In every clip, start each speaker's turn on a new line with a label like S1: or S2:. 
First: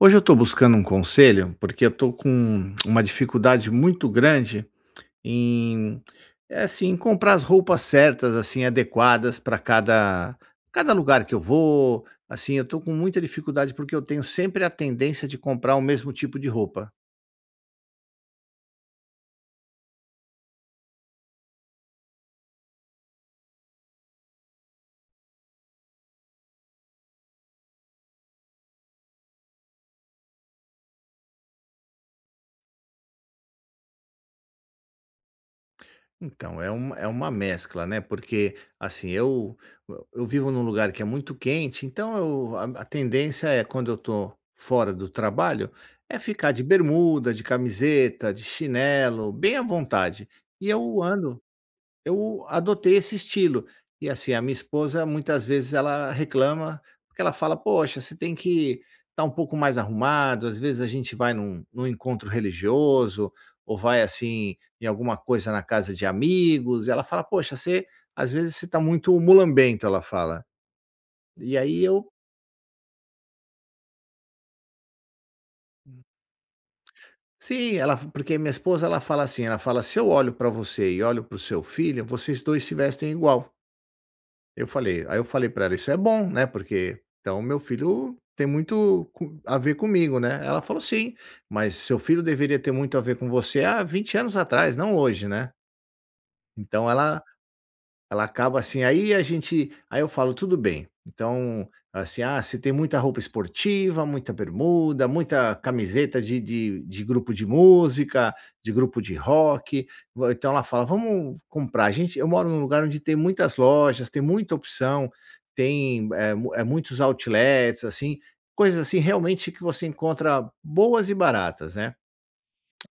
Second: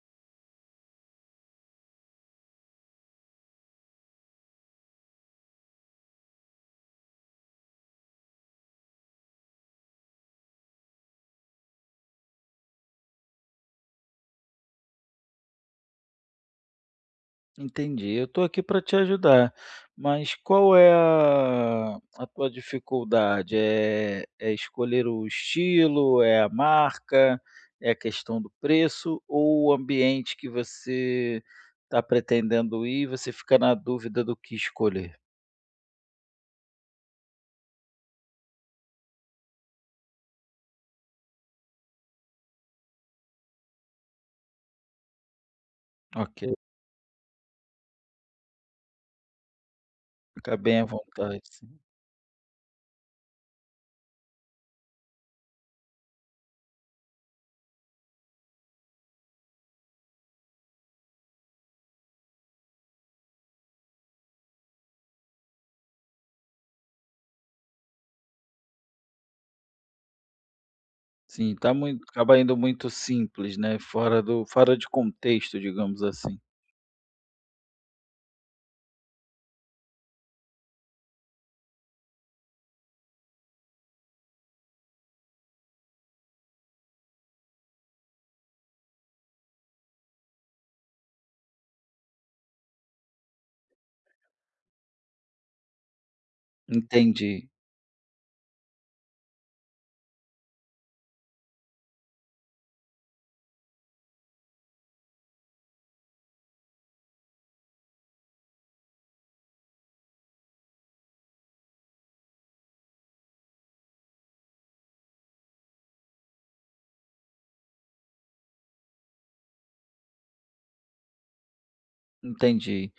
S1: Hoje eu tô buscando um conselho, porque eu tô com um uma dificuldade muito grande em eh, assim, em comprar as roupas certas, assim, adequadas pra cada cada lugar que eu vou, assim, eu tô com muita dificuldade porque eu tenho sempre a tendência de comprar o mesmo tipo de roupa.
S2: Entendi. Eu tô aqui para te ajudar! Mas qual é a a tua dificuldade, eh, é escolher o estilo, é a marca, é a questão do preço ou o ambiente que você tá pretendendo ir, você fica na dúvida do que escolher?
S1: Então, é um é uma mescla, né, porque, assim, eu e eu vivo num lugar que é muito quente então, eu, a a tendência é quando eu tô fora do trabalho, é
S2: Ok.
S1: ficar de bermuda, de camiseta, de chinelo, bem à vontade,
S2: Fica
S1: e
S2: bem à
S1: eu
S2: vontade,
S1: ando
S2: sim.
S1: eu adotei esse estilo. E assim, a minha esposa muitas vezes ela reclama, porque ela fala: "Poxa você tem que tá um pouco mais arrumado". Às vezes a gente vai num num encontro religioso, ou vai assim em alguma coisa na casa de amigos, ela fala: "Poxa você, às vezes, você tá muito mulambento!" Ela fala,
S2: Sim
S1: e
S2: tá
S1: aí
S2: muito
S1: eu
S2: acaba indo muito simples, né, fora do, fora de contexto, digamos assim.
S1: Sim ela porque, minha esposa ela fala assim, ela fala: "Se eu olho pra você e olho pro seu filho, vocês dois se vestem igual." Eu falei aí eu falei pra ela: "isso é bom, né, porque, então o meu filho tem muito com a ver comigo né?". Ela falou: "sim, mas seu filho deveria ter muito a ver com você há 20 anos atrás, não hoje né?". Então ela
S2: Entendi.
S1: ela acaba assim aí a gente, aí eu falo: "tudo bem", então assim, ah, se tem muita roupa esportiva, muita bermuda, muita camiseta de de de grupo de música, de grupo de rock vo, então ela fala: "vamos comprar". A gente eu moro num lugar onde tem muitas lojas, tem muita opção, tem é mu é muitos outlets assim, coisas assim realmente que você encontra boas e baratas, né?
S2: Entendi.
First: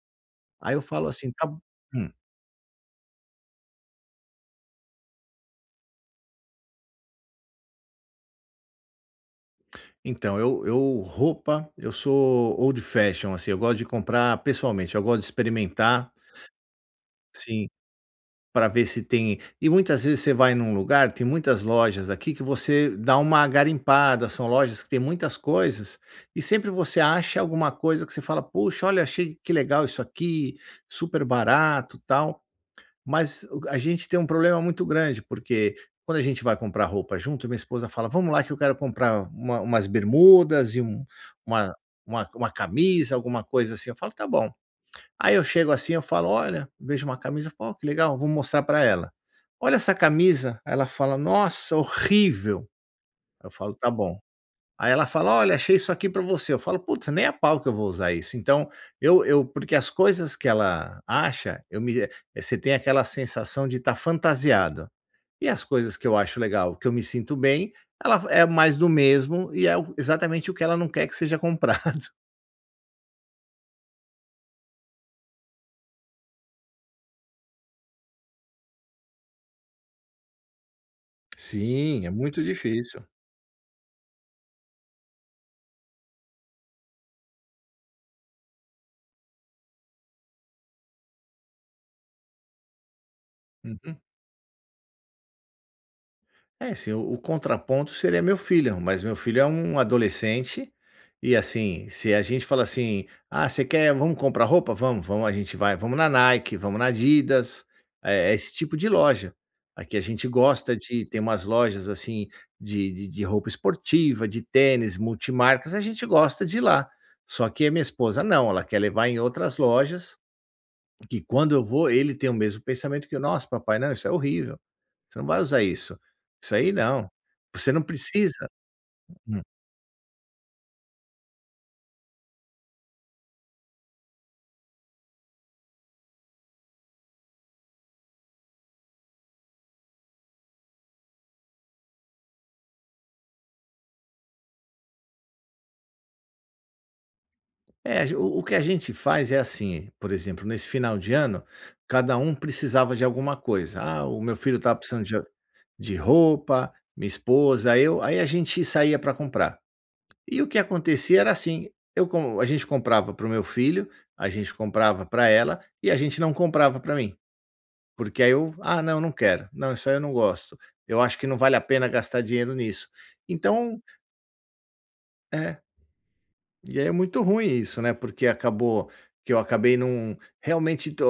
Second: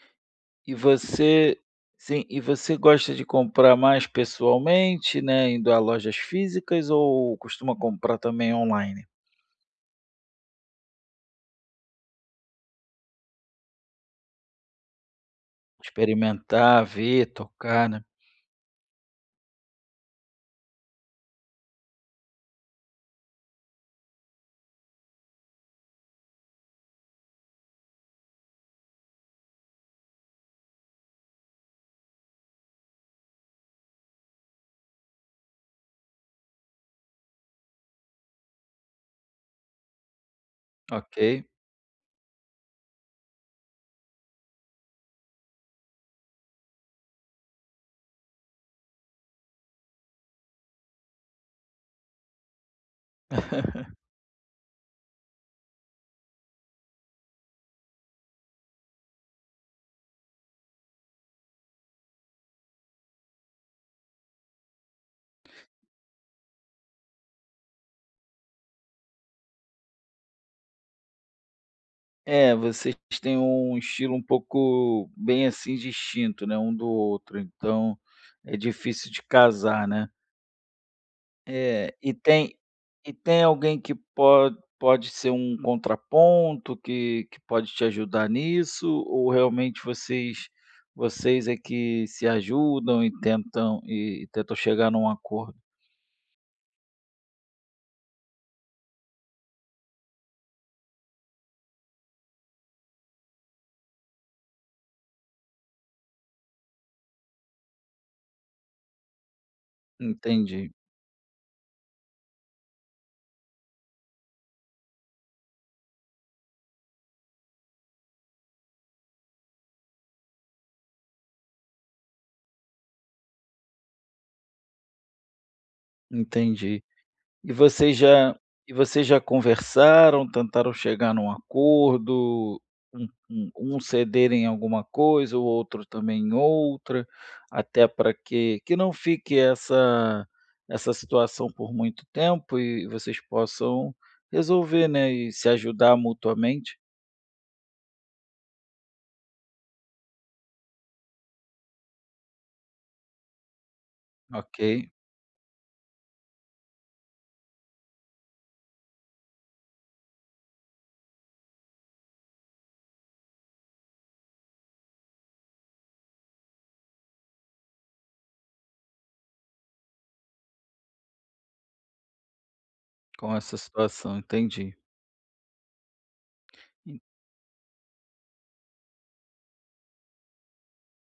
S1: Aí
S2: E
S1: eu falo assim: "tá
S2: você
S1: bo". Hum.
S2: sim, e você gosta de comprar mais pessoalmente, né, indo a lojas físicas ou costuma comprar também on-line?
S1: Então eu eu roupa, eu sou old fashion, assim, eu gosto de comprar pessoalmente, eu gosto de experimentar
S2: Experimentar, ver,
S1: Sim,
S2: tocar, né?
S1: pra ver se tem e muitas vezes você vai num lugar, tem muitas lojas aqui que você dá uma garimpada, são lojas que têm muitas coisas, e sempre você acha alguma coisa que você fala: "puxa, olha achei, que legal isso aqui, super barato, tal". Mas uga a gente tem problema muito grande, porque quando a gente vai comprar roupa junto, minha esposa fala: "vamos lá que eu quero comprar uma umas bermudas e um
S2: Ok.
S1: uma uma uma camisa alguma coisa assim", eu falo: "tá bom". Aí eu chego assim eu falo: "olha", vejo uma camisa, "ó, que legal vou mostrar pra ela!". "Olha essa camisa", aí ela fala: "nossa, horrível!". Aí eu falo: "tá bom". Aí ela fala: "olha, achei isso aqui pra você", eu falo: "puta, nem a pau que eu vou usar isso!" então, eu eu porque as coisas que ela acha, eu me eh você tem aquela sensação de tá fantasiado. E as coisas que eu acho legal, que eu me sinto bem, ela fa é mais do mesmo e é o exatamente o que ela não quer que seja comprado.
S2: É, vocês tem um estilo um pouco, bem assim distinto, né, um do outro, então é difícil de casar, né? Eh,
S1: Sim. É
S2: e
S1: muito
S2: tem
S1: difícil.
S2: e tem alguém que pode pode ser um contraponto, que que pode te ajudar nisso ou realmente vocês vocês é que se ajudam e tentam
S1: Uhum.
S2: e tentam chegar num acordo?
S1: É, assim, o o contraponto seria meu filho, mas meu filho é um adolescente, e assim, se a gente fala assim: "Ah você quer vamo comprar roupa?" "Vamo, vamo". A gente vai, vamos na Nike, vamos na Adidas. É é esse tipo de loja. Aqui a gente
S2: Entendi.
S1: gosta de tem umas lojas assim de de de roupa esportiva, de tênis multimarcas. A gente gosta de ir lá. Só que a minha esposa não. Ela quer levar em outras lojas que quando eu vou ele tem o mesmo pensamento que eu: "Nossa papai, não". "Isso é horrível". "Você não vai usar isso". "Isso aí
S2: Entendi.
S1: não".
S2: E
S1: "Você não
S2: vocês já
S1: precisa".
S2: e vocês já
S1: Hum.
S2: conversaram, tentaram chegar num acordo, um um um cederem alguma coisa, o outro também em outra? Até pra que que não fique essa essa situação por muito tempo e vocês possam resolver, né, e se ajudar mutuamente?
S1: É. A ge o o que a gente faz é assim: por exemplo nesse final de ano, cada um precisava de alguma coisa, ah o meu filho estava
S2: Ok.
S1: precisando de de roupa, minha esposa, eu. Aí a gente saía pra comprar. E o que acontecia era assim: eu como a gente comprava pro meu filho, a gente comprava pra ela e a gente não comprava pra mim porque aí eu "Ah não, não quero". "Não, isso aí eu não gosto". "Eu acho que não vale a pena gastar dinheiro nisso".
S2: Com essa
S1: Então
S2: situação Entendi.
S1: É. E é
S2: Hum.
S1: muito ruim isso né porque acabou que eu acabei num realmente do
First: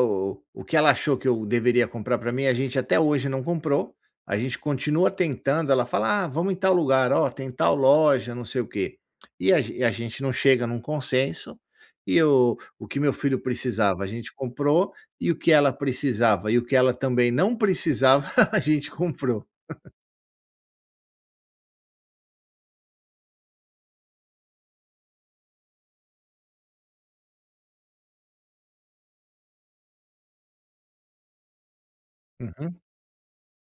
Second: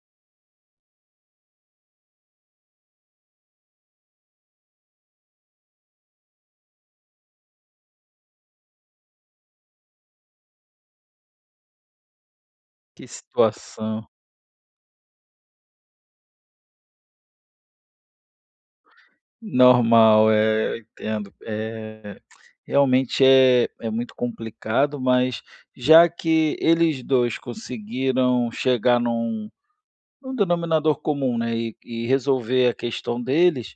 S1: o o que ela achou que eu deveria comprar pra mim a gente até hoje não comprou. A gente continua tentando. Ela fala: "Ah vamos em tal lugar". "Olha, tem tal loja não sei o quê". E a ge e a gente não chega num consenso, e o o que
S2: Que
S1: meu filho precisava,
S2: situação.
S1: a gente comprou, e o que ela precisava e o que ela também não precisava a gente comprou.
S2: Normal. Eh, eu entendo. Eh, realmente é é muito complicado, mas já que eles dois conseguiram chegar num num denominador comum, né, e e resolver a
S1: Uhum.
S2: questão deles,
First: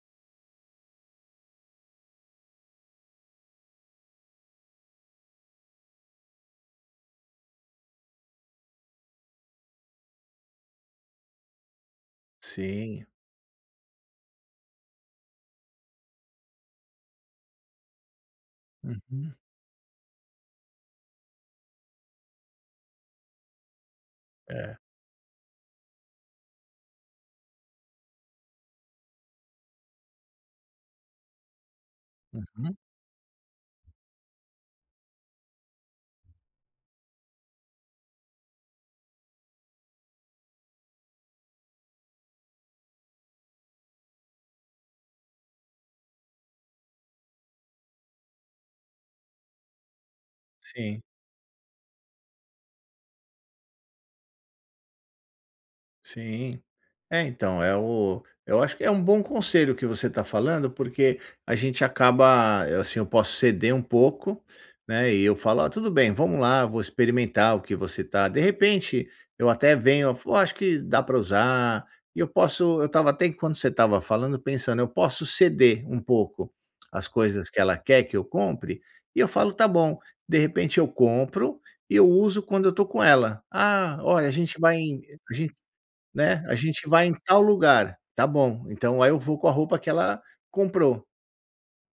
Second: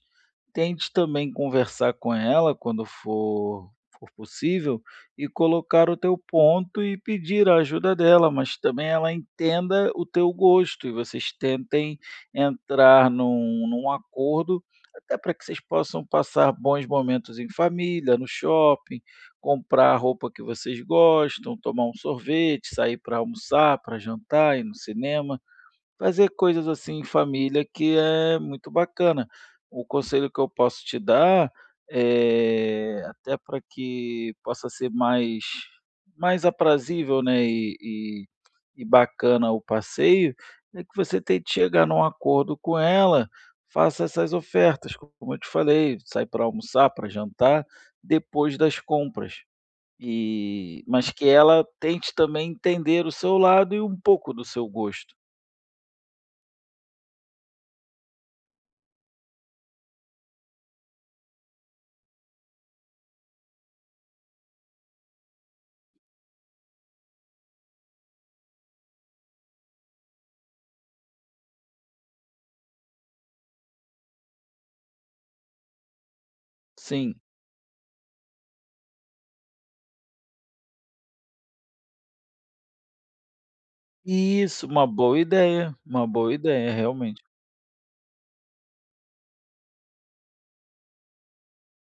S2: tente também conversar com ela quando for for possível e colocar o teu ponto e pedir a ajuda dela. Mas também ela entenda o teu gosto e vocês tentem
S1: Sim.
S2: entrar num num acordo até pra que vocês possam passar bons momentos em família, no shopping,
S1: Uhum.
S2: comprar a roupa que vocês gostam, tomar um sorvete, sair pra almoçar, pra jantar, ir no
S1: É.
S2: cinema. Fazer coisas assim em família que é muito bacana. O conselho que eu posso te dar
S1: Uhum.
S2: é até pra que possa ser mais mais aprazível né e e e bacana o passeio, é que você tente que chegar num acordo com ela. Faça essas ofertas, co como eu te falei. Sai pra almoçar, pra jantar, depois das compras. E
S1: Sim.
S2: mas que ela tente também entender o seu lado e um pouco do seu gosto.
S1: Sim. É, então É o Eu acho que é um bom conselho que você tá falando porque a gente acaba, assim, eu posso ceder um pouco né e eu falo: "Olha, tudo bem. Vamos lá, vou experimentar o que você tá De repente, eu até venho "Oh, eu acho que dá para usar". Eu posso Eu estava até quando você estava falando pensando: eu posso ceder um pouco as
S2: Sim.
S1: coisas que ela quer que eu compre e eu falo tá bom. De repente eu compro e eu uso quando eu tô com ela. "Ah, olha, a gente
S2: Isso.
S1: vai
S2: Uma boa
S1: a gente
S2: ideia! Uma boa
S1: né, a
S2: ideia
S1: gente vai em
S2: realmente.
S1: tal lugar". Tá bom. Então aí eu vou com a roupa que ela comprou.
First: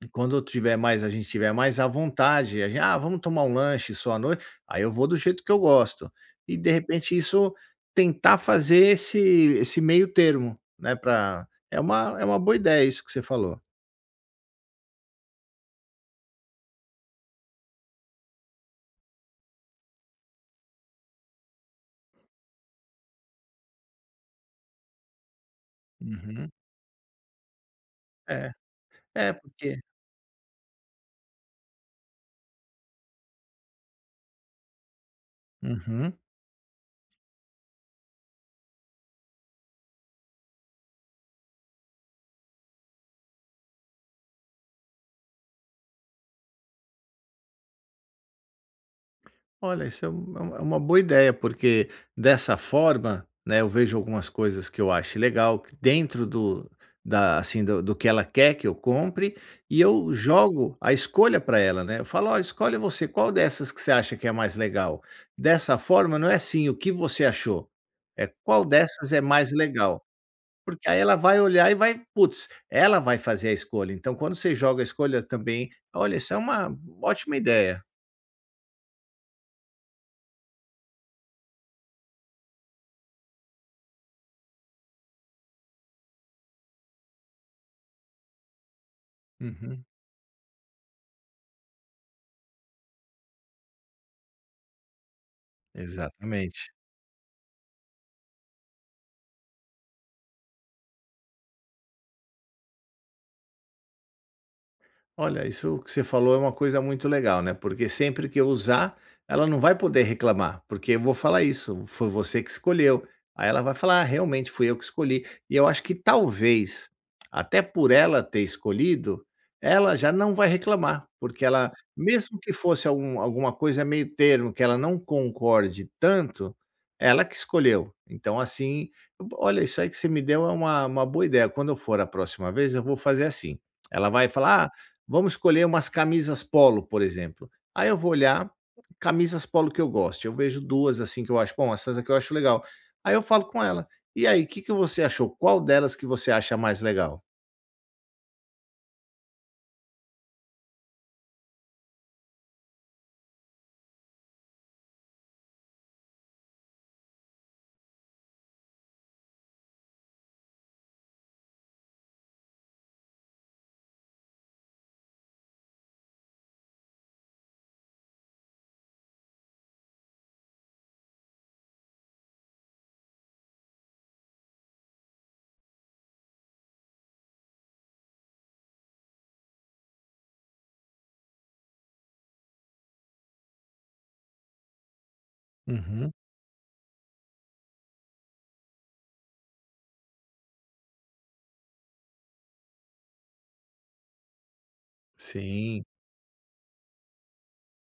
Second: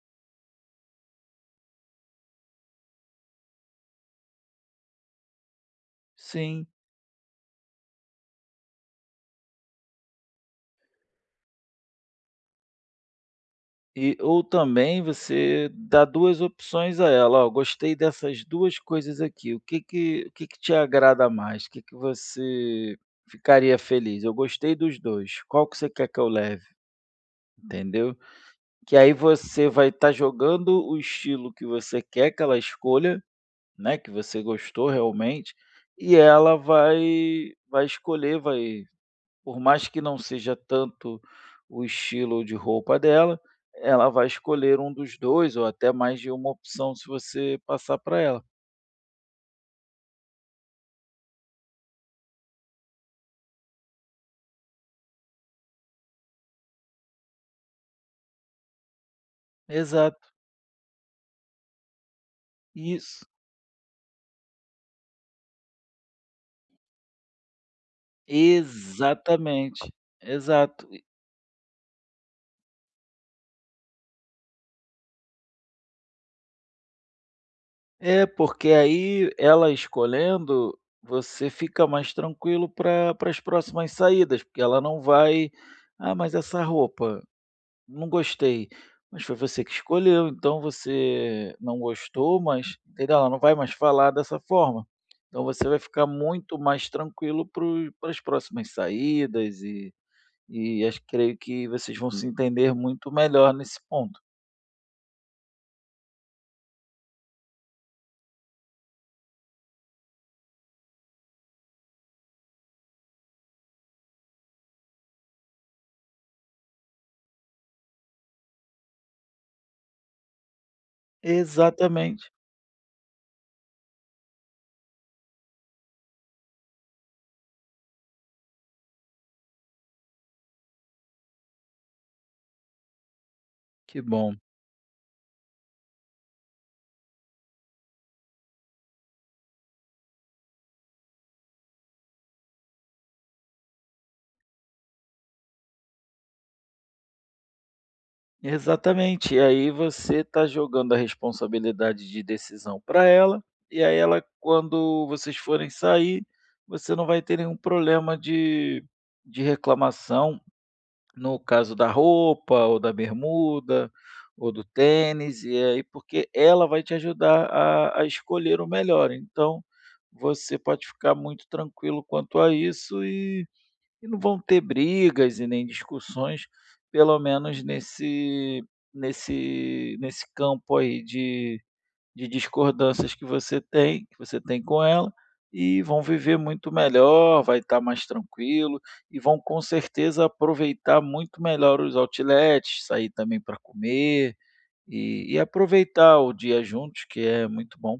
S1: E quando eu tiver mais a gente tiver mais à vontade, a gente "Ah vamos tomar lanche só à noite", aí eu vou do jeito que eu gosto. E
S2: Sim.
S1: de repente isso tentar fazer esse esse meio termo, né pra É uma é uma boa ideia isso que você falou.
S2: E, ou também, você dá 2 opções a ela. "Oh, eu gostei dessas 2 coisas aqui". "O que que o que que te agrada mais? "O que que você ficaria feliz?". "Eu gostei dos 2". "Qual você quer que eu
S1: Uhum.
S2: leve?" Entendeu?
S1: É.
S2: Que aí
S1: É
S2: você
S1: porque
S2: vai tá jogando o estilo que você quer que ela escolha, né, que você gostou realmente,
S1: Uhum.
S2: e ela vai vai escolher, vai Por mais que não seja tanto o estilo de roupa dela, ela vai escolher um dos 2 ou até mais de uma opção se você passar para ela.
S1: Olha, isso é uma é uma é uma boa ideia, porque dessa forma, né, eu vejo algumas coisas que eu acho legal, dentro do da assim do do que ela quer que eu compre. E eu
S2: Exato.
S1: jogo a escolha pra ela, né? Eu falo: "Olha, escolhe você".
S2: Isso.
S1: "Qual dessas que você acha que é mais legal?". Dessa forma, não é assim "o que você achou?". É "qual dessas é mais
S2: Exatamente.
S1: legal?".
S2: Exato
S1: Porque aí
S2: e
S1: ela vai olhar e vai putz ela vai fazer a escolha. Então, quando você joga a escolha também Olha, isso é uma ótima ideia!
S2: É porque aí ela escolhendo, você fica mais tranquilo para para as próximas saídas porque ela não vai "Ah, mas essa roupa?", "Não gostei". "Mas foi você que
S1: Uhum.
S2: escolheu". "Então, você não gostou, mas legal". Ela não vai mais falar dessa forma. Então, você vai ficar muito
S1: Exatamente.
S2: mais tranquilo pro pras próximas saídas e e acho creio que vocês vão se entender muito melhor nesse ponto.
S1: Olha, isso que você falou é uma coisa muito legal, né, porque sempre que eu usar, ela não vai poder reclamar, porque eu vou falar isso: "Foi você que escolheu". Aí ela vai falar: "Realmente fui eu que escolhi", e eu acho que talvez, até por ela ter escolhido, ela já não vai reclamar. Porque ela
S2: Exatamente.
S1: mesmo que fosse algum alguma coisa meio termo, que ela não concorde tanto ela que escolheu. Então assim, bo olha isso aí que você me deu é uma uma boa ideia, quando eu for a próxima vez eu vou fazer assim,
S2: Que
S1: ela vai
S2: bom.
S1: falar: "Ah vamos escolher umas camisas polo", por exemplo aí eu vou olhar, camisas polo que eu goste, eu vejo duas assim que eu acho bom essas aqui eu acho legal aí eu falo com ela: "E aí que que você achou, qual delas que você acha mais legal?"
S2: Exatamente, aí você tá jogando a responsabilidade de decisão pra ela, e aí ela quando vocês forem sair, você não vai ter nenhum problema de de reclamação, no caso da roupa, ou da bermuda, ou do tênis e aí porque ela vai te ajudar a a escolher o melhor. Então você pode ficar muito tranquilo quanto a isso, e e não vão ter brigas e nem discussões pelo menos nesse nesse nesse campo aí, de de discordâncias que você tem que você tem com ela e vão
S1: Uhum.
S2: viver muito melhor, vai estar mais tranquilo, e vão com certeza aproveitar muito melhor os outlets, sair também pra comer e e
S1: Sim.
S2: aproveitar o dia juntos que é muito bom.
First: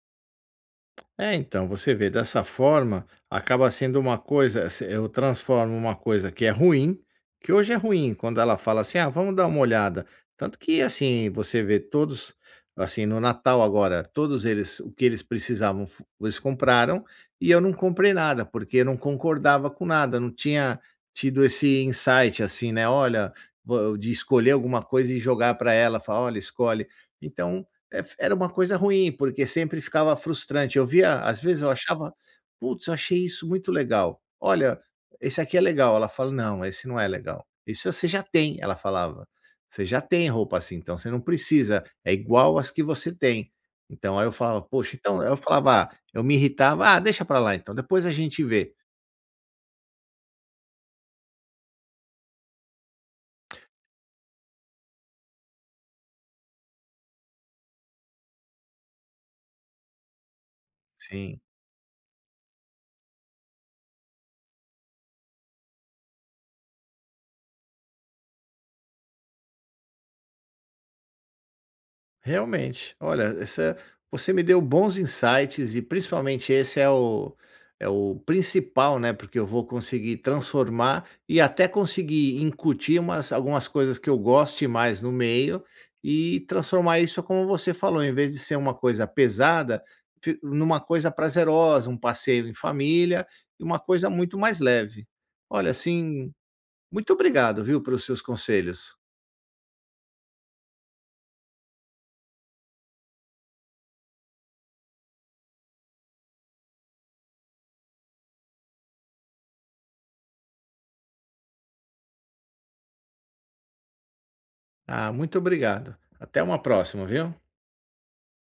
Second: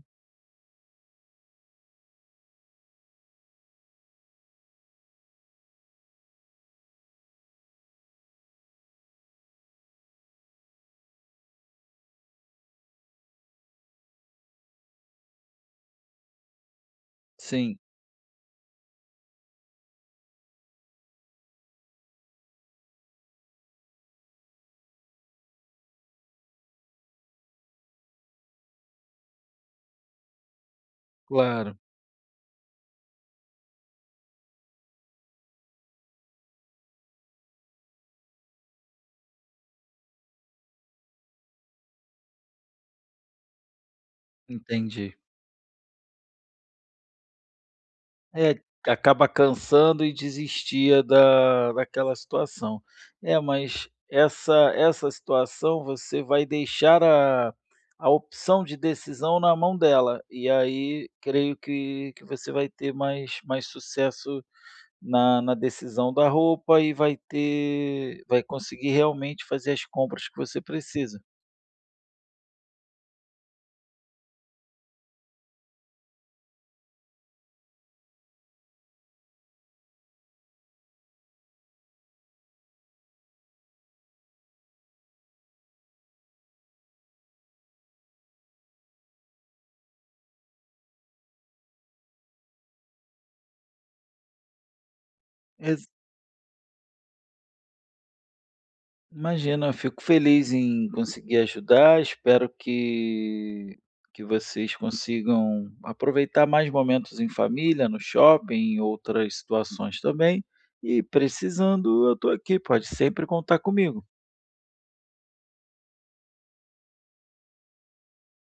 S1: É então, você vê dessa forma, acaba sendo uma coisa se eu transformo uma coisa que é ruim, que hoje é ruim quando ela fala assim: "Ah vamos dar uma olhada". Tanto que assim você vê todos assim no Natal agora, todos eles o que eles precisavam fu eles compraram e eu não
S2: Sim.
S1: comprei nada porque eu não concordava com nada, não tinha tido esse insight assim, né, olha, vo de escolher alguma coisa e jogar pra ela e falar: "Olha escolhe". Então ef era uma coisa ruim porque sempre ficava frustrante, eu via às vezes eu
S2: Claro.
S1: achava, putz eu achei isso muito legal: "Olha, esse aqui é legal", ela fala: "Não, esse não é legal isso você já tem", ela falava: "Você já tem roupa assim, então você não precisa, é igual as que você tem". Então aí eu falo: "Poxa..."
S2: Entendi.
S1: então eu falava, ah, eu me irritava: "Ah deixa pra lá então depois a gente
S2: É,
S1: vê".
S2: acaba cansando e desistia da daquela situação. É mas essa essa situação você vai deixar a a opção de decisão na mão dela, e aí,
S1: Sim.
S2: creio que que você vai ter mais mais sucesso na na decisão da roupa e vai ter vai conseguir realmente fazer as compras que você precisa.
S1: Realmente, olha essa você me deu bons insights e principalmente esse é o é o principal, né, porque eu vou conseguir transformar e até conseguir incutir umas algumas coisas que eu goste mais no meio e transformar isso, como você falou, em vez de ser uma coisa pesada fic numa coisa prazerosa, um passeio em família e uma coisa muito mais leve. Olha
S2: Exa
S1: assim, muito obrigado, viu, pelos seus conselhos.
S2: Imagina, fico feliz em conseguir ajudar. Espero que que vocês consigam aproveitar mais momentos em família, no shopping, em outras situações também e precisando, eu tô aqui pode sempre contar comigo.
S1: Ah, muito obrigado, até uma próxima, viu.